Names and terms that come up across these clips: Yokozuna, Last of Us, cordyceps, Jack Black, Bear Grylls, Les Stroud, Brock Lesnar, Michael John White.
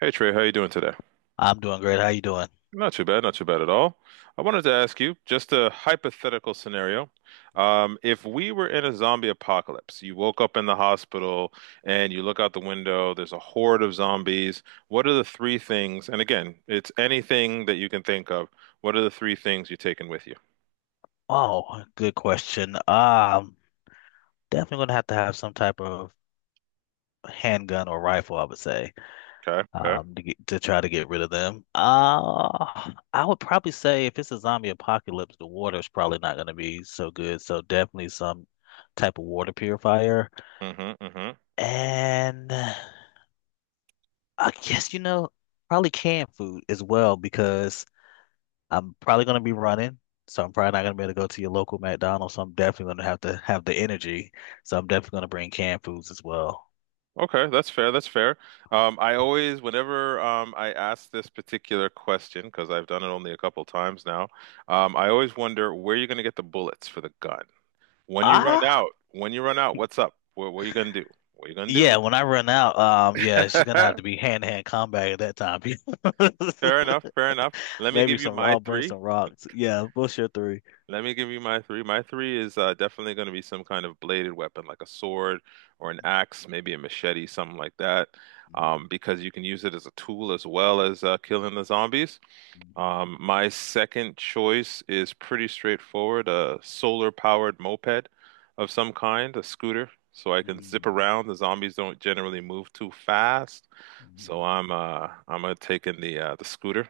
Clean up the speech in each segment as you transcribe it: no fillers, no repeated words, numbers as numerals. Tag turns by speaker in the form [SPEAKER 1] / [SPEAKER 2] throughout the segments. [SPEAKER 1] Hey Trey, how you doing today?
[SPEAKER 2] I'm doing great. How you doing?
[SPEAKER 1] Not too bad, not too bad at all. I wanted to ask you just a hypothetical scenario. If we were in a zombie apocalypse, you woke up in the hospital and you look out the window, there's a horde of zombies. What are the three things? And again, it's anything that you can think of. What are the three things you're taking with you?
[SPEAKER 2] Oh, good question. Definitely gonna have to have some type of handgun or rifle, I would say.
[SPEAKER 1] Okay, okay.
[SPEAKER 2] To try to get rid of them. I would probably say if it's a zombie apocalypse, the water's probably not gonna be so good. So definitely some type of water purifier.
[SPEAKER 1] Mm-hmm, mm-hmm.
[SPEAKER 2] And I guess, you know, probably canned food as well because I'm probably going to be running, so I'm probably not going to be able to go to your local McDonald's. So I'm definitely going to have the energy. So I'm definitely going to bring canned foods as well.
[SPEAKER 1] Okay, that's fair. That's fair. I always, whenever I ask this particular question, because I've done it only a couple times now, I always wonder where you're going to get the bullets for the gun. When you run
[SPEAKER 2] Ah,
[SPEAKER 1] out, when you run out, what's up? What are you going to do? What are you going to
[SPEAKER 2] yeah.
[SPEAKER 1] do?
[SPEAKER 2] When I run out, yeah, she's gonna have to be hand to hand combat at that time.
[SPEAKER 1] Fair enough. Fair enough. Let me
[SPEAKER 2] Maybe
[SPEAKER 1] give you
[SPEAKER 2] some.
[SPEAKER 1] my
[SPEAKER 2] I'll bring
[SPEAKER 1] three.
[SPEAKER 2] some rocks. Yeah, what's your three?
[SPEAKER 1] Let me give you my three. My three is definitely going to be some kind of bladed weapon, like a sword or an axe, maybe a machete, something like that,
[SPEAKER 2] Mhm.
[SPEAKER 1] because you can use it as a tool as well as killing the zombies. My second choice is pretty straightforward, a solar powered moped of some kind, a scooter, so I can zip
[SPEAKER 2] Mhm.
[SPEAKER 1] around. The zombies don't generally move too fast. So
[SPEAKER 2] Mhm.
[SPEAKER 1] I'm taking the scooter.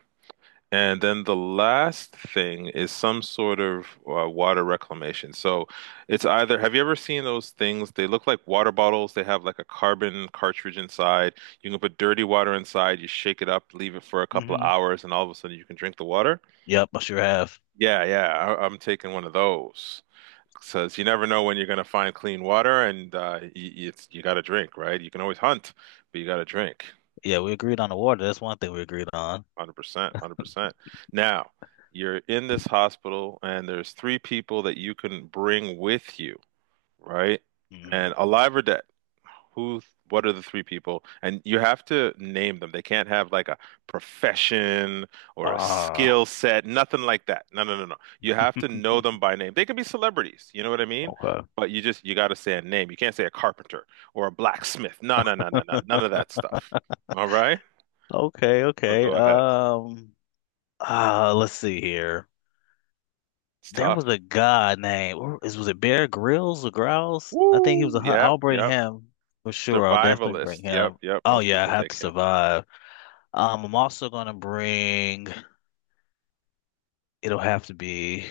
[SPEAKER 1] And
[SPEAKER 2] Mhm.
[SPEAKER 1] then the last thing is some sort of water reclamation. So it's either, have you ever seen those things? They look like water bottles. They have like a carbon cartridge inside. You can put dirty water inside, you shake it up, leave it for a couple of
[SPEAKER 2] Mhm.
[SPEAKER 1] hours, and all of a sudden you can drink the water.
[SPEAKER 2] Yep, I sure have.
[SPEAKER 1] Yeah, yeah, I'm taking one of those. Says you never know when you're gonna find clean water, and it's you got to drink, right? You can always hunt, but you got to drink.
[SPEAKER 2] Yeah, we agreed on the water. That's one thing we agreed on.
[SPEAKER 1] 100%, 100%. Now, you're in this hospital and there's three people that you can bring with you, right?
[SPEAKER 2] Mm.
[SPEAKER 1] And alive or dead. Who, what are the three people? And you have to name them. They can't have like a profession or a
[SPEAKER 2] Ah,
[SPEAKER 1] skill set, nothing like that. No, no, no, no. You have to know them by name. They can be celebrities, you know what I mean?
[SPEAKER 2] okay,
[SPEAKER 1] But you just, you got to say a name. You can't say a carpenter or a blacksmith. No, no, no, no, no. None of that stuff. All right?
[SPEAKER 2] okay,
[SPEAKER 1] So
[SPEAKER 2] okay.
[SPEAKER 1] go ahead.
[SPEAKER 2] Let's see here.
[SPEAKER 1] It's
[SPEAKER 2] There was
[SPEAKER 1] tough.
[SPEAKER 2] a guy named where- is was it Bear Grylls or Grylls? I think he was
[SPEAKER 1] Woo!
[SPEAKER 2] a hunt.
[SPEAKER 1] Yep,
[SPEAKER 2] I'll bring
[SPEAKER 1] yep.
[SPEAKER 2] him for sure. I'll definitely bring
[SPEAKER 1] Survivalist. Yep,
[SPEAKER 2] him.
[SPEAKER 1] yep.
[SPEAKER 2] Oh
[SPEAKER 1] Most
[SPEAKER 2] yeah, I
[SPEAKER 1] people
[SPEAKER 2] have to
[SPEAKER 1] take him.
[SPEAKER 2] survive. I'm also gonna bring. It'll have to be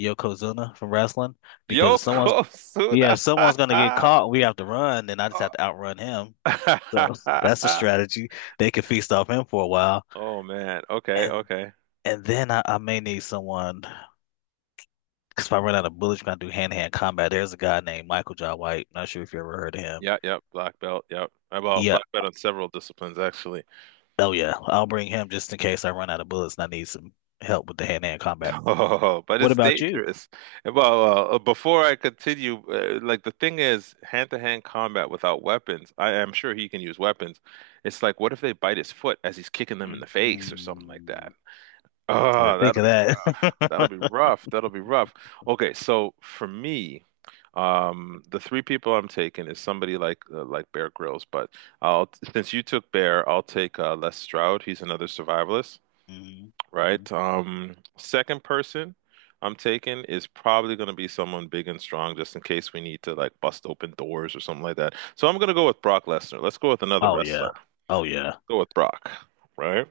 [SPEAKER 2] Yokozuna from wrestling because if someone's
[SPEAKER 1] Yokozuna.
[SPEAKER 2] yeah, if someone's gonna get caught, we have to run. Then I just have to outrun him. So that's a strategy. They can feast off him for a while,
[SPEAKER 1] Oh man. Okay,
[SPEAKER 2] and
[SPEAKER 1] okay.
[SPEAKER 2] and then I may need someone. Because if I run out of bullets, you're going to do hand-to-hand combat. There's a guy named Michael John White. Not sure if you ever heard of him.
[SPEAKER 1] Yeah, yep. Black belt. Yep. Well,
[SPEAKER 2] Yeah.
[SPEAKER 1] black belt on several disciplines actually.
[SPEAKER 2] Oh, yeah. I'll bring him just in case I run out of bullets and I need some help with the hand-to-hand combat.
[SPEAKER 1] Oh, but
[SPEAKER 2] What
[SPEAKER 1] it's
[SPEAKER 2] about you?
[SPEAKER 1] dangerous. Well, before I continue, like the thing is, hand-to-hand combat without weapons. I am sure he can use weapons. It's like, what if they bite his foot as he's kicking them in the face or something like
[SPEAKER 2] Mm-hmm.
[SPEAKER 1] that?
[SPEAKER 2] I
[SPEAKER 1] Oh,
[SPEAKER 2] didn't
[SPEAKER 1] that.
[SPEAKER 2] think of
[SPEAKER 1] That'll
[SPEAKER 2] that.
[SPEAKER 1] be rough. That'll be rough. Okay, so for me, the three people I'm taking is somebody like Bear Grylls, but I'll since you took Bear, I'll take Les Stroud. He's another survivalist,
[SPEAKER 2] Mhm, mhm.
[SPEAKER 1] right? Second person I'm taking is probably going to be someone big and strong, just in case we need to like bust open doors or something like that. So I'm going to go with Brock Lesnar. Let's go with another
[SPEAKER 2] Oh, yeah.
[SPEAKER 1] wrestler.
[SPEAKER 2] Oh, yeah.
[SPEAKER 1] Go with Brock, right?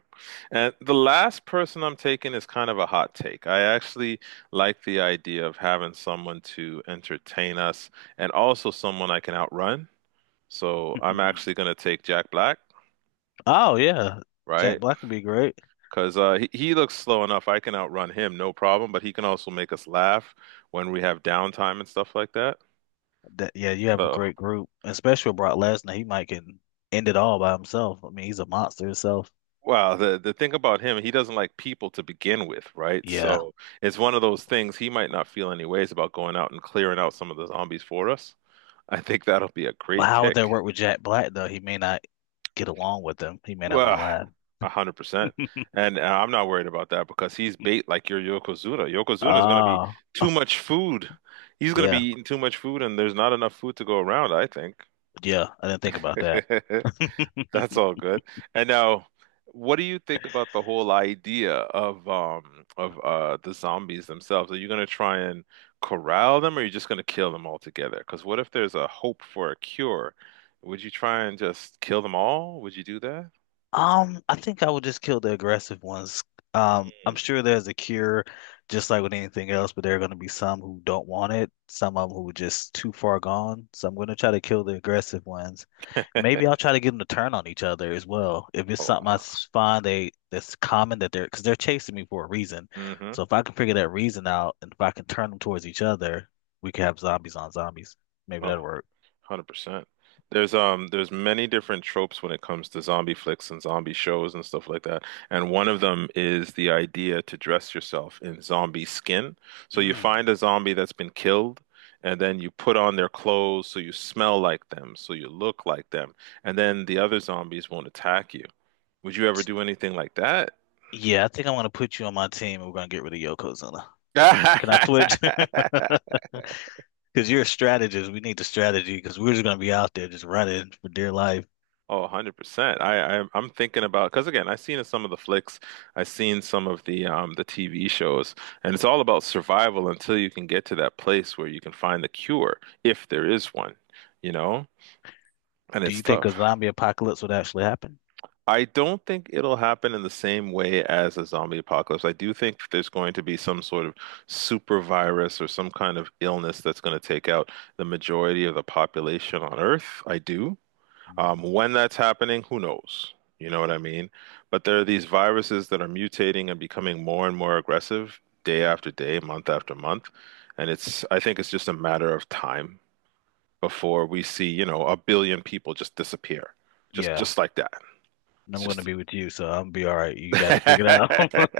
[SPEAKER 1] And the last person I'm taking is kind of a hot take. I actually like the idea of having someone to entertain us and also someone I can outrun. So I'm actually going to take Jack Black,
[SPEAKER 2] Oh, yeah. Jack
[SPEAKER 1] right?
[SPEAKER 2] Black would be great.
[SPEAKER 1] Because he looks slow enough. I can outrun him, no problem, but he can also make us laugh when we have downtime and stuff like that.
[SPEAKER 2] That, yeah, you have a
[SPEAKER 1] So
[SPEAKER 2] great group, especially with Brock Lesnar. He might can end it all by himself. I mean, he's a monster himself.
[SPEAKER 1] well, the thing about him, he doesn't like people to begin with, right?
[SPEAKER 2] Yeah.
[SPEAKER 1] So it's one of those things he might not feel any ways about going out and clearing out some of the zombies for us. I think that'll be a
[SPEAKER 2] But
[SPEAKER 1] great
[SPEAKER 2] how would
[SPEAKER 1] pick.
[SPEAKER 2] that work with Jack Black, though? He may not get along with them. He may not want
[SPEAKER 1] Well,
[SPEAKER 2] to
[SPEAKER 1] a hundred
[SPEAKER 2] laugh.
[SPEAKER 1] percent. And I'm not worried about that because he's bait like your Yokozuna. Yokozuna is going to be
[SPEAKER 2] Ah,
[SPEAKER 1] too much food. He's going to be
[SPEAKER 2] yeah,
[SPEAKER 1] eating too much food, and there's not enough food to go around, I think.
[SPEAKER 2] yeah. I didn't think about that.
[SPEAKER 1] That's all good. And now, what do you think about the whole idea of the zombies themselves? Are you gonna try and corral them, or are you just gonna kill them altogether? Because what if there's a hope for a cure? Would you try and just kill them all? Would you do that?
[SPEAKER 2] I think I would just kill the aggressive ones. I'm
[SPEAKER 1] Mm.
[SPEAKER 2] sure there's a cure, just like with anything else, but there are going to be some who don't want it, some of them who are just too far gone. So I'm going to try to kill the aggressive ones. Maybe I'll try to get them to turn on each other as well. If it's
[SPEAKER 1] Oh,
[SPEAKER 2] something
[SPEAKER 1] wow.
[SPEAKER 2] find they that's common that they're because they're chasing me for a reason.
[SPEAKER 1] Mm-hmm.
[SPEAKER 2] So if I can figure that reason out and if I can turn them towards each other, we could have zombies on zombies. Maybe
[SPEAKER 1] Oh,
[SPEAKER 2] that'll work.
[SPEAKER 1] 100%. There's many different tropes when it comes to zombie flicks and zombie shows and stuff like that. And one of them is the idea to dress yourself in zombie skin. So you
[SPEAKER 2] Mm.
[SPEAKER 1] find a zombie that's been killed and then you put on their clothes so you smell like them, so you look like them, and then the other zombies won't attack you. Would you ever do anything like
[SPEAKER 2] Yeah, I think I'm going to put you on my team and we're going to get rid of Yokozuna.
[SPEAKER 1] that?
[SPEAKER 2] Can I switch? Because you're a strategist. We need the strategy because we're just going to be out there just running for dear life.
[SPEAKER 1] Oh, 100%. I'm thinking about because again, I've seen some of the flicks, I've seen some of the TV shows, and it's all about survival until you can get to that place where you can find the cure, if there is one, you know? And
[SPEAKER 2] Do
[SPEAKER 1] it's
[SPEAKER 2] you think
[SPEAKER 1] tough.
[SPEAKER 2] a zombie apocalypse would actually happen?
[SPEAKER 1] I don't think it'll happen in the same way as a zombie apocalypse. I do think there's going to be some sort of super virus or some kind of illness that's going to take out the majority of the population on Earth. I do. When that's happening, who knows? You know what I mean? But there are these viruses that are mutating and becoming more and more aggressive day after day, month after month. And it's, I think it's just a matter of time before we see, you know, a billion people just disappear.
[SPEAKER 2] Yeah,
[SPEAKER 1] Just like that.
[SPEAKER 2] and
[SPEAKER 1] It's
[SPEAKER 2] I'm going to
[SPEAKER 1] just
[SPEAKER 2] be with you, so I'm be all right. You got it figured out.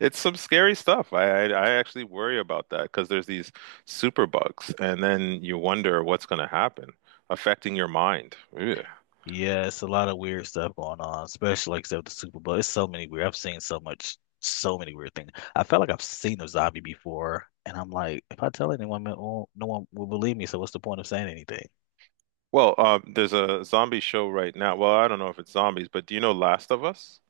[SPEAKER 1] it's some scary stuff. I actually worry about that because there's these super bugs, and then you wonder what's going to happen affecting your mind. Ugh.
[SPEAKER 2] Yeah, it's a lot of weird stuff going on, especially like except the Super Bowl. It's so many weird. I've seen so much, so many weird things. I felt like I've seen a zombie before, and I'm like, if I tell anyone, man, well, no one will believe me. So what's the point of saying anything?
[SPEAKER 1] Well, there's a zombie show right now. Well, I don't know if it's zombies, but do you know Last of Us?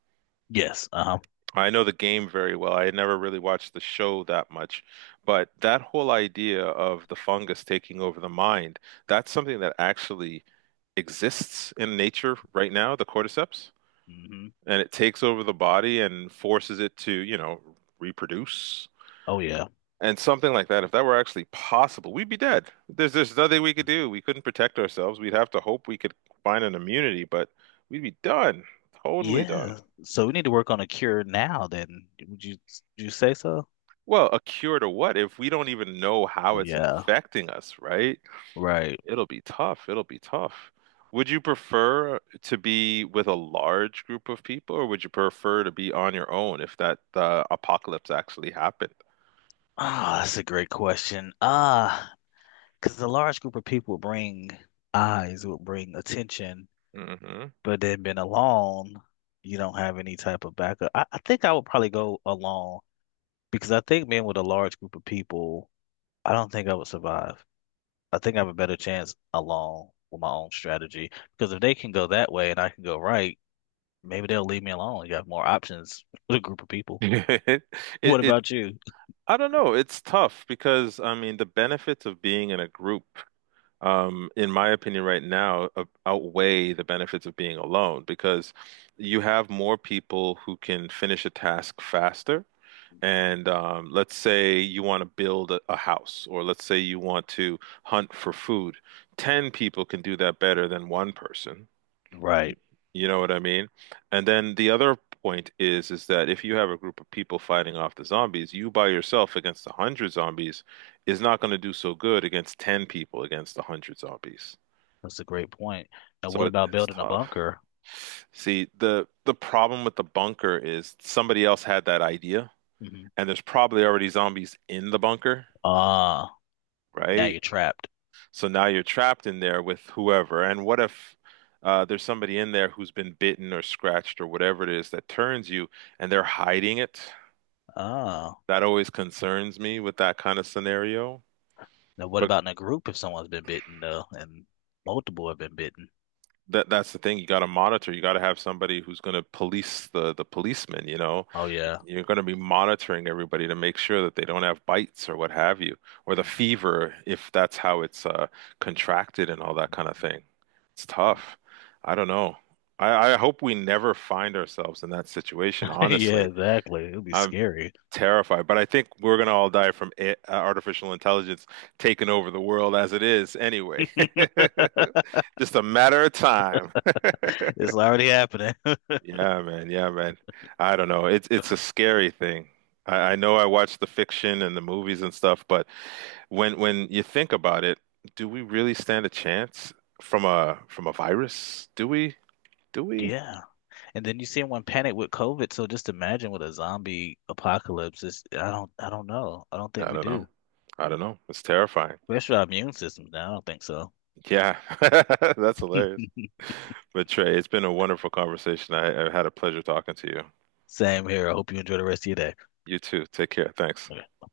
[SPEAKER 2] Yes. Uh-huh.
[SPEAKER 1] I know the game very well. I had never really watched the show that much, but that whole idea of the fungus taking over the mind, that's something that actually exists in nature right now, the cordyceps,
[SPEAKER 2] Hmm.
[SPEAKER 1] and it takes over the body and forces it to, you know, reproduce.
[SPEAKER 2] Oh yeah.
[SPEAKER 1] And something like that, if that were actually possible, we'd be dead. There's nothing we could do. We couldn't protect ourselves. We'd have to hope we could find an immunity, but we'd be done. Totally done.
[SPEAKER 2] Yeah. So we need to work on a cure now then. Would you say so?
[SPEAKER 1] Well, a cure to what if we don't even know how
[SPEAKER 2] Well,
[SPEAKER 1] it's
[SPEAKER 2] yeah,
[SPEAKER 1] infecting us, right?
[SPEAKER 2] right.
[SPEAKER 1] It'll be tough. It'll be tough. Would you prefer to be with a large group of people, or would you prefer to be on your own if that apocalypse actually happened?
[SPEAKER 2] Ah, that's a great question. Ah, because a large group of people would bring eyes, would bring attention,
[SPEAKER 1] Hmm.
[SPEAKER 2] but then being alone, you don't have any type of backup. I think I would probably go alone because I think being with a large group of people, I don't think I would survive. I think I have a better chance alone with my own strategy because if they can go that way and I can go right, maybe they'll leave me alone. You have more options with a group of people.
[SPEAKER 1] It,
[SPEAKER 2] What
[SPEAKER 1] it
[SPEAKER 2] about you?
[SPEAKER 1] I don't know. It's tough because I mean the benefits of being in a group, in my opinion, right now, outweigh the benefits of being alone because you have more people who can finish a task faster. And let's say you want to build a house, or let's say you want to hunt for food. 10 people can do that better than one person. Y-
[SPEAKER 2] Right.
[SPEAKER 1] You know what I mean? And then the other point is that if you have a group of people fighting off the zombies, you by yourself against 100 zombies is not going to do so good against 10 people against 100 zombies.
[SPEAKER 2] That's a great point. Now,
[SPEAKER 1] So
[SPEAKER 2] what
[SPEAKER 1] it,
[SPEAKER 2] about
[SPEAKER 1] it's
[SPEAKER 2] building a
[SPEAKER 1] tough.
[SPEAKER 2] bunker?
[SPEAKER 1] See, the problem with the bunker is somebody else had that idea,
[SPEAKER 2] Mhm.
[SPEAKER 1] and there's probably already zombies in the bunker,
[SPEAKER 2] Ah, now
[SPEAKER 1] right?
[SPEAKER 2] you're trapped.
[SPEAKER 1] So now you're trapped in there with whoever. And what if there's somebody in there who's been bitten or scratched or whatever it is that turns you and they're hiding it?
[SPEAKER 2] Ah,
[SPEAKER 1] That always concerns me with that kind of scenario.
[SPEAKER 2] now what about in a group if someone's been bitten, though, and multiple have been bitten?
[SPEAKER 1] That's the thing. You got to monitor. You got to have somebody who's going to police the policemen, you know.
[SPEAKER 2] Oh, yeah.
[SPEAKER 1] You're going to be monitoring everybody to make sure that they don't have bites or what have you, or the fever if that's how it's contracted and all that kind of thing. It's tough. I don't know. I hope we never find ourselves in that situation,
[SPEAKER 2] Yeah,
[SPEAKER 1] honestly.
[SPEAKER 2] exactly. It'll be
[SPEAKER 1] I'm
[SPEAKER 2] scary.
[SPEAKER 1] terrified, but I think we're going to all die from a artificial intelligence taking over the world as it is anyway. Just a matter of time.
[SPEAKER 2] It's already happening.
[SPEAKER 1] Yeah, man. Yeah, man. I don't know. It's a scary thing. I know I watch the fiction and the movies and stuff, but when you think about it, do we really stand a chance from a virus? Do we? Do we?
[SPEAKER 2] Yeah. And then you see everyone panic with COVID. So just imagine with a zombie apocalypse. It's, I don't know. I don't think
[SPEAKER 1] I
[SPEAKER 2] we
[SPEAKER 1] don't
[SPEAKER 2] do.
[SPEAKER 1] know. I don't know. It's terrifying.
[SPEAKER 2] Rest of our immune systems now. I don't think so.
[SPEAKER 1] Yeah. That's hilarious. But Trey, it's been a wonderful conversation. I had a pleasure talking to you.
[SPEAKER 2] Same here. I hope you enjoy the rest of your
[SPEAKER 1] You too. Take care. Thanks.
[SPEAKER 2] day.